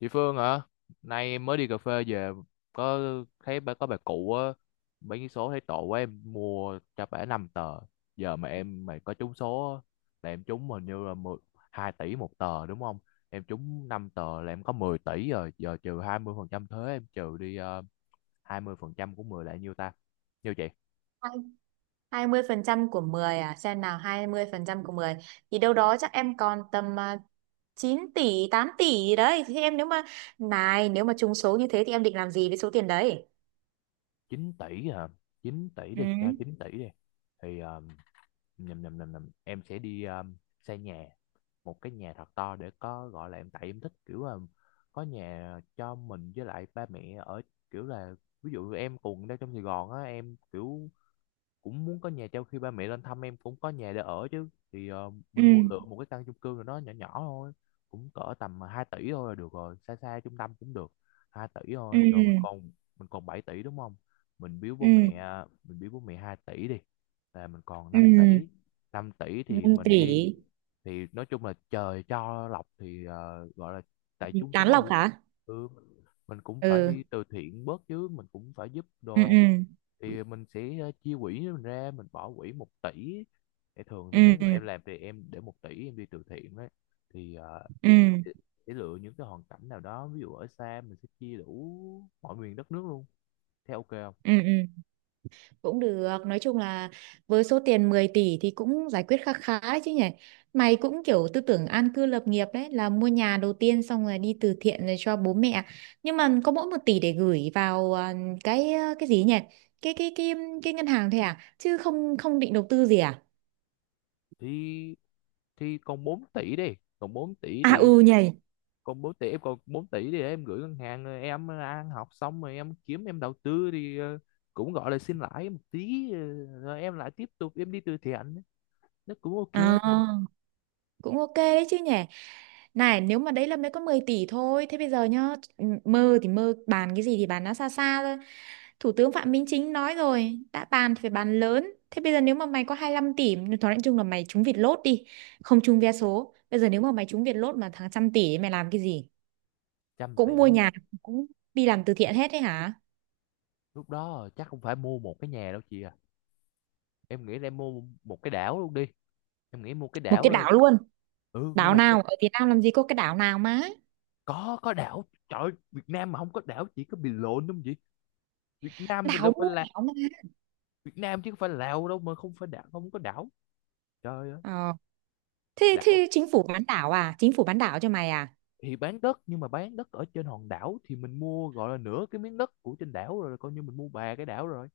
Chị Phương hả? Nay em mới đi cà phê về, có thấy bà, có bà cụ á, mấy cái số thấy tội quá em mua cho bả 5 tờ. Giờ mà em mày có trúng số á, là em trúng hình như là 12 tỷ một tờ đúng không? Em trúng 5 tờ là em có 10 tỷ rồi, giờ trừ 20% thuế em trừ đi 20% của 10 là nhiêu ta? Nhiêu chị? Hai mươi phần trăm của 10 à? Xem nào, 20% của 10 thì đâu đó chắc em còn tầm à, 9 tỷ, 8 tỷ gì đấy. Thì em nếu mà trúng số như thế thì em định làm gì với số tiền đấy? 9 tỷ hả? 9 tỷ Ừ, đi, cho 9 tỷ đi. Thì ờ, nhầm nhầm nhầm nhầm em sẽ đi xây nhà, một cái nhà thật to để có gọi là em, tại em thích kiểu là có nhà cho mình với lại ba mẹ ở, kiểu là ví dụ em cùng đang trong Sài Gòn á, em kiểu cũng muốn có nhà trao khi ba mẹ lên thăm em cũng có nhà để ở chứ. Thì ừ, mình mua lựa một cái căn chung cư nào đó nhỏ nhỏ thôi, cũng cỡ tầm 2 tỷ thôi là được rồi, xa xa trung tâm cũng được. 2 tỷ ừ, thôi rồi mình còn, 7 tỷ đúng không? Mình biếu bố ừ, mẹ mình biếu bố mẹ 2 tỷ đi là mình còn năm ừ. tỷ 5 tỷ thì năm mình tỷ đi, thì nói chung là trời cho lộc thì gọi là tại trúng Tán số lộc rồi. hả? Ừ, mình cũng phải Ừ, đi từ thiện bớt chứ, mình cũng phải giúp ừ, đồ. ừ, Thì mình sẽ chia quỹ mình ra, mình bỏ quỹ 1 tỷ, thì thường thì nếu mà ừ, em làm thì em để 1 tỷ em đi từ thiện đấy. Thì ừ, sẽ sẽ lựa những cái hoàn cảnh nào đó, ví dụ ở xa mình sẽ chia đủ mọi miền đất nước luôn. Thế ok không? ừ, ừ. Cũng được, nói chung là với số tiền 10 tỷ thì cũng giải quyết khá khá đấy chứ nhỉ. Mày cũng kiểu tư tưởng an cư lập nghiệp đấy, là mua nhà đầu tiên xong rồi đi từ thiện rồi cho bố mẹ. Nhưng mà có mỗi 1 tỷ để gửi vào à, cái gì nhỉ, cái cái cái cái ngân hàng thôi à, chứ không không định đầu tư gì à? Thì thì còn 4 tỷ đi, còn 4 tỷ À thì, ừ nhỉ. còn 4 tỷ, em còn 4 tỷ thì em gửi ngân hàng rồi em ăn học xong rồi em kiếm em đầu tư thì cũng gọi là xin lãi một tí rồi em lại tiếp tục em đi từ thiện, nó cũng ok. À. Mà Cũng ok đấy chứ nhỉ. Này, nếu mà đấy là mới có 10 tỷ thôi, thế bây giờ nhá, mơ thì mơ, bàn cái gì thì bàn nó xa xa thôi. Thủ tướng Phạm Minh Chính nói rồi, đã bàn thì phải bàn lớn. Thế bây giờ nếu mà mày có 25 tỷ, nói chung là mày trúng Vietlott lốt đi, không trúng vé số. Bây giờ nếu mà mày trúng Vietlott lốt mà thằng 100 tỷ ấy, mày làm cái gì? trăm Cũng mua tỷ nhà, cũng đi làm từ thiện hết đấy hả? lúc đó chắc không phải mua một cái nhà đâu chị à, em nghĩ là em mua một cái đảo luôn đi. Em nghĩ mua cái Một đảo cái luôn, đảo luôn. ừ, mua Đảo một cái. nào ở Việt Nam làm gì có cái đảo nào má? Có đảo, trời ơi, Việt Nam mà không có đảo chỉ có bị lộn đúng không chị? Việt Nam mình là Đảo, phải mua là, đảo mà. Việt Nam chứ không phải Lào đâu mà không phải đảo, không có đảo, trời ơi. Ờ. thế Đảo thế chính phủ bán đảo à, chính phủ bán đảo cho mày à? thì bán đất, nhưng mà bán đất ở trên hòn đảo thì mình mua gọi là nửa cái miếng đất của trên đảo rồi coi như mình mua bà cái đảo rồi,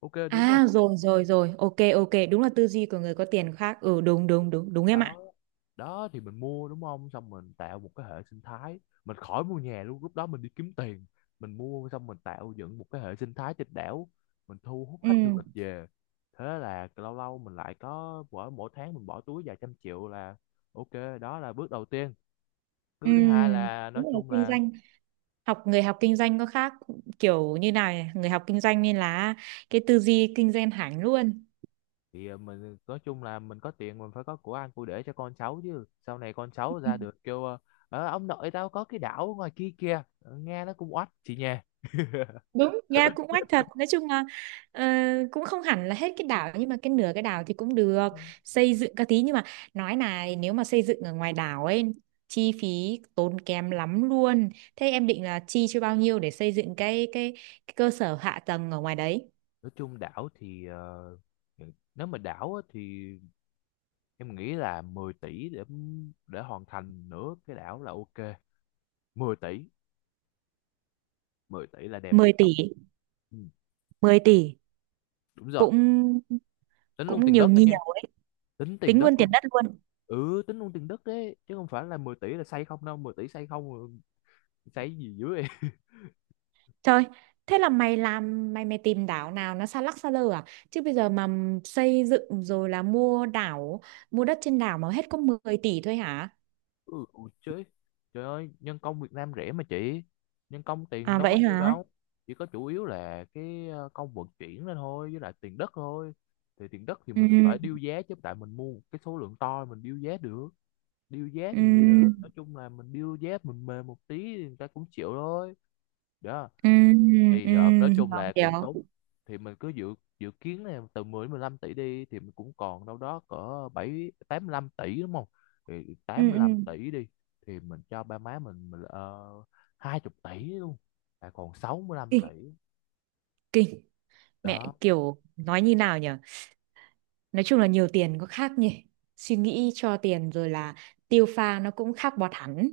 ok đúng không? À rồi rồi rồi, ok ok, đúng là tư duy của người có tiền khác. Ừ, đúng đúng đúng đúng em ạ. Đó, đó thì mình mua đúng không, xong mình tạo một cái hệ sinh thái, mình khỏi mua nhà luôn. Lúc đó mình đi kiếm tiền, mình mua xong mình tạo dựng một cái hệ sinh thái trên đảo, mình thu hút khách du Ừ lịch về. Thế là lâu lâu mình lại có, mỗi mỗi tháng mình bỏ túi vài trăm triệu là ok. Đó là bước đầu tiên, ừ. bước thứ hai là nói Đúng là chung kinh là, doanh, học người học kinh doanh có khác. Kiểu như nào nhỉ? Người học kinh doanh nên là cái tư duy kinh doanh hẳn luôn. thì mình nói chung là mình có tiền mình phải có của ăn của để cho con cháu chứ, sau này con cháu ra được kêu ờ, "Ờ, ông nội tao có cái đảo ở ngoài kia kìa." Ờ, nghe nó cũng oách chị nha. Đúng ra cũng oách thật, nói chung là ờ, cũng không hẳn là hết cái đảo nhưng mà cái nửa cái đảo thì cũng được, xây dựng các tí. Nhưng mà nói này, nếu mà xây dựng ở ngoài đảo ấy chi phí tốn kém lắm luôn. Thế em định là chi cho bao nhiêu để xây dựng cái cơ sở hạ tầng ở ngoài đấy? Nói chung đảo thì nếu mà đảo á, thì em nghĩ là 10 tỷ để hoàn thành nửa cái đảo là ok. 10 tỷ, 10 tỷ là đẹp. 10 tỷ. Ừ, 10 tỷ. đúng rồi. cũng Tính luôn cũng tiền nhiều, đất đó nha. nhiều. Tính tiền Tính luôn đất luôn. tiền đất luôn. Ừ, tính luôn tiền đất đấy. Chứ không phải là 10 tỷ là xây không đâu. 10 tỷ xây không, xây gì dưới. Trời, thế là mày làm, mày mày tìm đảo nào nó xa lắc xa lơ à? Chứ bây giờ mà xây dựng rồi là mua đảo, mua đất trên đảo mà hết có 10 tỷ thôi hả? Ừ, ủa chứ trời ơi, nhân công Việt Nam rẻ mà chị, nhân công tiền À đâu có vậy nhiêu hả? đâu. Chỉ có chủ yếu là cái công vận chuyển lên thôi với lại tiền đất thôi. Thì tiền đất thì mình phải Ừ, điêu giá chứ, tại mình mua một cái số lượng to, mình điêu giá được. Điêu giá thì ừ, nói chung là mình điêu giá mình mềm một tí thì người ta cũng chịu thôi. Đó, ừ, ừ, thì nói chung là cũng hiểu. tốt. Thì mình cứ dự dự kiến là từ 10 đến 15 tỷ đi, thì mình cũng còn đâu đó cỡ 7, 85 tỷ đúng không? Thì Ừ, 85 ừ. tỷ đi, thì mình cho ba má mình 20 tỷ luôn là còn 65 tỷ. Kinh, kinh. Mẹ Đó, kiểu nói như nào nhở. Nói chung là nhiều tiền có khác nhỉ. Suy nghĩ cho tiền rồi là tiêu pha nó cũng khác bọt hẳn.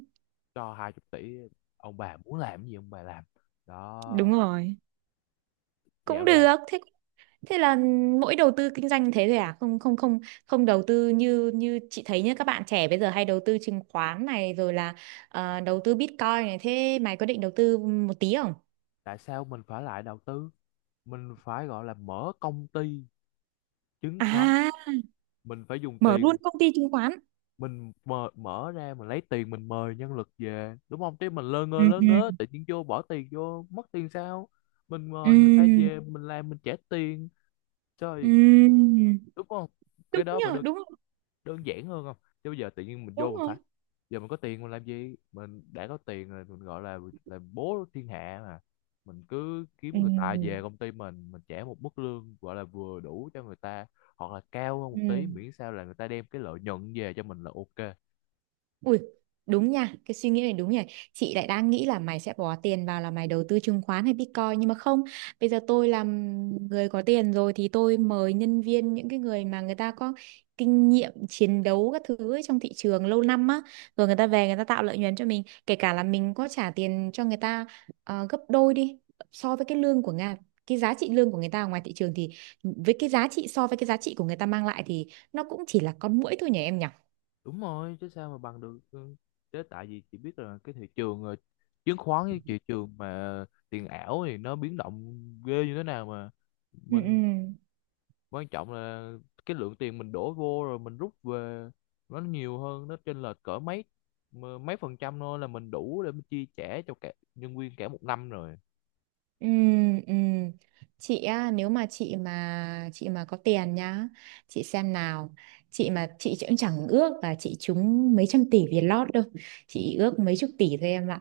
cho 20 tỷ ông bà muốn làm gì ông bà làm. Đúng Đó, rồi. Cũng dạo này, được. Thế, thế là mỗi đầu tư kinh doanh thế thôi à, không không không không đầu tư, như như chị thấy nhá, các bạn trẻ bây giờ hay đầu tư chứng khoán này rồi là đầu tư Bitcoin này, thế mày có định đầu tư một tí không? tại sao mình phải lại đầu tư, mình phải gọi là mở công ty chứng khoán. À, Mình phải dùng mở tiền, luôn công ty chứng khoán. mình mở ra mình lấy tiền mình mời nhân lực về đúng không? Chứ mình lơ ngơ Ừ, lơ ừ, ngớ tự nhiên vô bỏ tiền vô mất tiền sao? Mình ừ, mời người ta về mình làm mình trả tiền, trời, ừ, đúng không? Cái đúng đó phải nhờ, đúng rồi. đơn giản hơn không? Chứ bây giờ tự nhiên mình vô Đúng mình rồi. phải, giờ mình có tiền mình làm gì, mình đã có tiền rồi mình gọi là bố thiên hạ mà. Mình cứ kiếm người ta về Ừ, công ty mình trả một mức lương gọi là vừa đủ cho người ta, hoặc là cao hơn ừ. một tí, miễn sao là người ta đem cái lợi nhuận về cho mình là ok. Ui, đúng nha, cái suy nghĩ này đúng nhỉ. Chị lại đang nghĩ là mày sẽ bỏ tiền vào là mày đầu tư chứng khoán hay Bitcoin nhưng mà không, bây giờ tôi làm người có tiền rồi thì tôi mời nhân viên, những cái người mà người ta có kinh nghiệm chiến đấu các thứ ấy trong thị trường lâu năm á, rồi người ta về người ta tạo lợi nhuận cho mình, kể cả là mình có trả tiền cho người ta gấp đôi đi so với cái lương của Nga, cái giá trị lương của người ta ở ngoài thị trường thì với cái giá trị so với cái giá trị của người ta mang lại thì nó cũng chỉ là con muỗi thôi nhỉ em nhỉ? Đúng rồi, chứ sao mà bằng được. Ừ, chứ tại vì chị biết là cái thị trường chứng khoán với thị trường mà tiền ảo thì nó biến động ghê như thế nào mà, Ừ, ừ. mình quan trọng là cái lượng tiền mình đổ vô rồi mình rút về nó nhiều hơn, nó chênh lệch cỡ mấy, mà mấy phần trăm thôi là mình đủ để mình chi trả cho cả nhân viên cả một năm rồi Ừ, ừ. Chị á, nếu mà chị mà có tiền nhá, chị xem nào. Chị mà chị cũng chẳng ước là chị trúng mấy trăm tỷ việt lót đâu. Chị ước mấy chục tỷ thôi em ạ.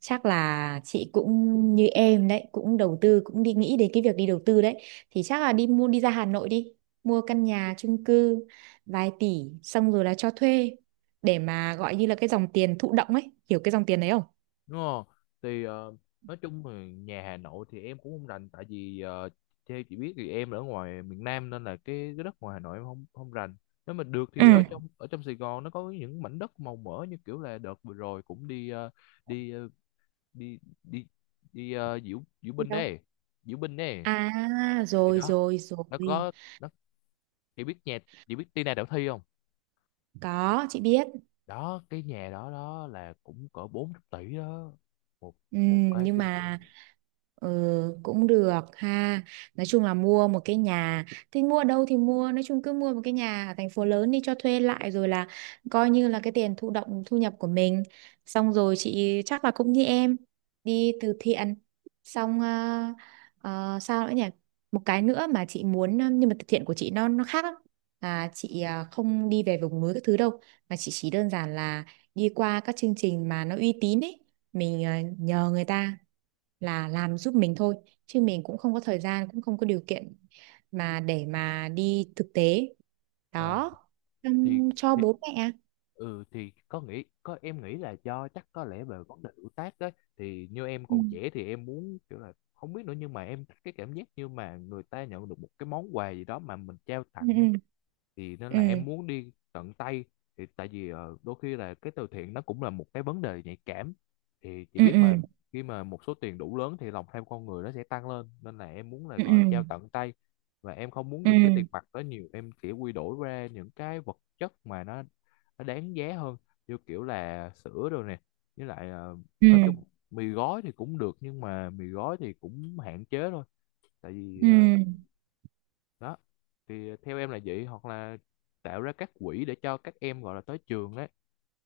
Chắc là chị cũng như em đấy, cũng đầu tư, cũng đi nghĩ đến cái việc đi đầu tư đấy. Thì chắc là đi mua, đi ra Hà Nội đi, mua căn nhà chung cư vài tỷ xong rồi là cho thuê để mà gọi như là cái dòng tiền thụ động ấy, hiểu cái dòng tiền đấy không? đúng không? Thì nói chung thì nhà Hà Nội thì em cũng không rành, tại vì theo chị biết thì em ở ngoài miền Nam nên là cái đất ngoài Hà Nội em không không rành. Nếu mà được thì Ừ. Ở trong Sài Gòn nó có những mảnh đất màu mỡ như kiểu là đợt vừa rồi cũng đi ờ, đi ờ, đi đi đi ờ, diễu diễu binh Đâu. đấy diễu binh đấy. À Thì rồi đó, rồi nó rồi. có, nó, chị biết nhà chị biết Tina Đạo Thi không? Có, chị biết. Đó, cái nhà đó đó là cũng cỡ 4 tỷ đó, một Ừ, một cái nhưng chung mà cư. ừ, cũng được ha. Nói chung là mua một cái nhà, thì mua ở đâu thì mua, nói chung cứ mua một cái nhà ở thành phố lớn đi, cho thuê lại rồi là coi như là cái tiền thụ động thu nhập của mình. Xong rồi chị chắc là cũng như em, đi từ thiện. Xong sao nữa nhỉ? Một cái nữa mà chị muốn nhưng mà từ thiện của chị nó khác lắm. Là chị không đi về vùng núi các thứ đâu, mà chị chỉ đơn giản là đi qua các chương trình mà nó uy tín ấy, mình nhờ người ta là làm giúp mình thôi, chứ mình cũng không có thời gian, cũng không có điều kiện mà để mà đi thực tế. À, Đó. thì, Xong cho thì bố mẹ. ừ, thì có nghĩ có em nghĩ là do chắc có lẽ về vấn đề tuổi tác đấy. Thì như em Ừ, còn trẻ thì em muốn kiểu là không biết nữa, nhưng mà em thích cái cảm giác như mà người ta nhận được một cái món quà gì đó mà mình trao tặng á, ừ, thì nên là ừ, em muốn đi tận tay. Thì tại vì đôi khi là cái từ thiện nó cũng là một cái vấn đề nhạy cảm thì chị ừ, biết mà, ừ, khi mà một số tiền đủ lớn thì lòng tham con người nó sẽ tăng lên, nên là em muốn là gọi là ừ, trao tận tay. Và em không muốn ừ, dùng cái tiền ừ, mặt đó nhiều, em chỉ quy đổi ra những cái vật chất mà nó đáng giá hơn, như kiểu là sữa rồi nè, với lại ừ, nói chung, mì gói thì cũng được nhưng mà mì gói thì cũng hạn chế thôi, tại vì ừ, ừ. đó. Thì theo em là vậy, hoặc là tạo ra các quỹ để cho các em gọi là tới trường ấy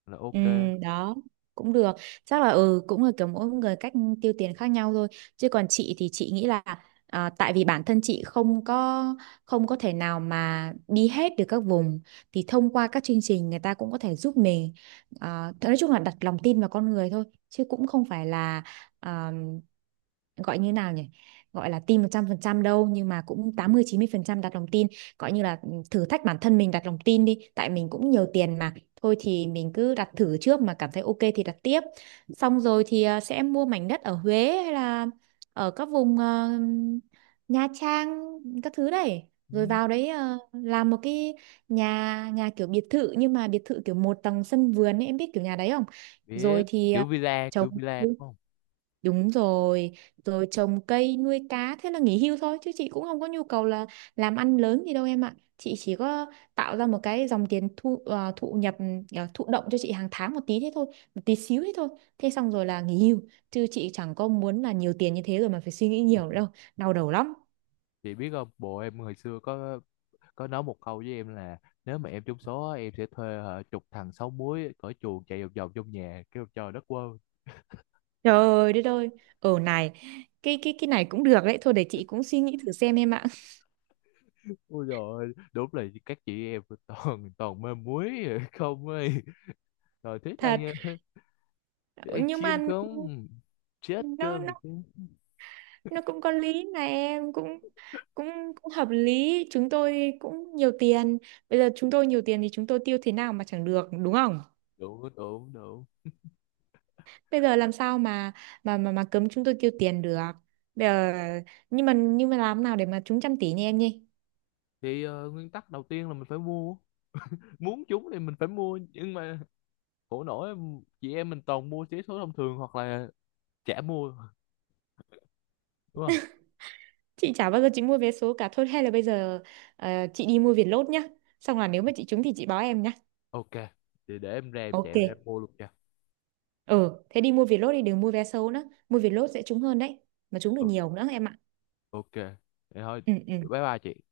là Ừ, ok. đó, cũng được. Chắc là ừ, cũng là kiểu mỗi người cách tiêu tiền khác nhau thôi, chứ còn chị thì chị nghĩ là à, tại vì bản thân chị không có, không có thể nào mà đi hết được các vùng thì thông qua các chương trình người ta cũng có thể giúp mình. À, nói chung là đặt lòng tin vào con người thôi, chứ cũng không phải là à, gọi như nào nhỉ, gọi là tin 100% đâu, nhưng mà cũng 80, mươi 90% đặt lòng tin, gọi như là ừ, thử thách bản thân mình đặt lòng tin đi tại mình cũng nhiều tiền mà, thôi thì mình cứ đặt thử trước mà cảm thấy ok thì đặt tiếp. Xong rồi thì sẽ mua mảnh đất ở Huế hay là ở các vùng Nha Trang các thứ đấy, Ừ, rồi vào đấy làm một cái nhà nhà kiểu biệt thự nhưng mà biệt thự kiểu một tầng sân vườn ấy, em biết kiểu nhà đấy không? biết, Rồi thì kiểu trồng. villa đúng không? Đúng rồi, rồi trồng cây nuôi cá, thế là nghỉ hưu thôi chứ chị cũng không có nhu cầu là làm ăn lớn gì đâu em ạ. Chị chỉ có tạo ra một cái dòng tiền thu thụ nhập thụ động cho chị hàng tháng một tí thế thôi, một tí xíu thế thôi. Thế xong rồi là nghỉ hưu, chứ chị chẳng có muốn là nhiều tiền như thế rồi mà phải suy nghĩ nhiều nữa đâu, đau đầu lắm. Chị biết không, bộ em hồi xưa có, nói một câu với em là nếu mà em trúng số á, em sẽ thuê hả, chục thằng sáu múi cởi chuồng chạy vòng vòng trong nhà kêu trời đất quơ. Trời đất ơi, ở này, cái này cũng được đấy, thôi để chị cũng suy nghĩ thử xem em ạ. Ôi rồi, đúng là các chị em toàn toàn mê muối rồi, không ơi, rồi thích Thật, ăn thích ăn nhưng mà chim không chết nó cơm được nó chứ. nó cũng có lý mà em cũng cũng cũng hợp lý, chúng tôi cũng nhiều tiền, bây giờ chúng tôi nhiều tiền thì chúng tôi tiêu thế nào mà chẳng được đúng không, Đủ đủ đủ. bây giờ làm sao mà mà cấm chúng tôi tiêu tiền được bây giờ. Nhưng mà làm nào để mà trúng 100 tỷ nha em nhỉ? Thì nguyên tắc đầu tiên là mình phải mua, muốn chúng thì mình phải mua, nhưng mà khổ nỗi chị em mình toàn mua vé số thông thường hoặc là chả mua đúng không? Chị chả bao giờ chị mua vé số cả, thôi hay là bây giờ chị đi mua Vietlott nhá, xong là nếu mà chị trúng thì chị báo em nhá. Ok, thì để em ra em Ok. chạy ra em mua luôn nha. Ừ, thế đi mua Vietlott đi, đừng mua vé số nữa, mua Vietlott sẽ trúng hơn đấy, mà trúng được Ừ, nhiều nữa em ạ. ok, thì thôi, Ừ, ừ. bye bye chị.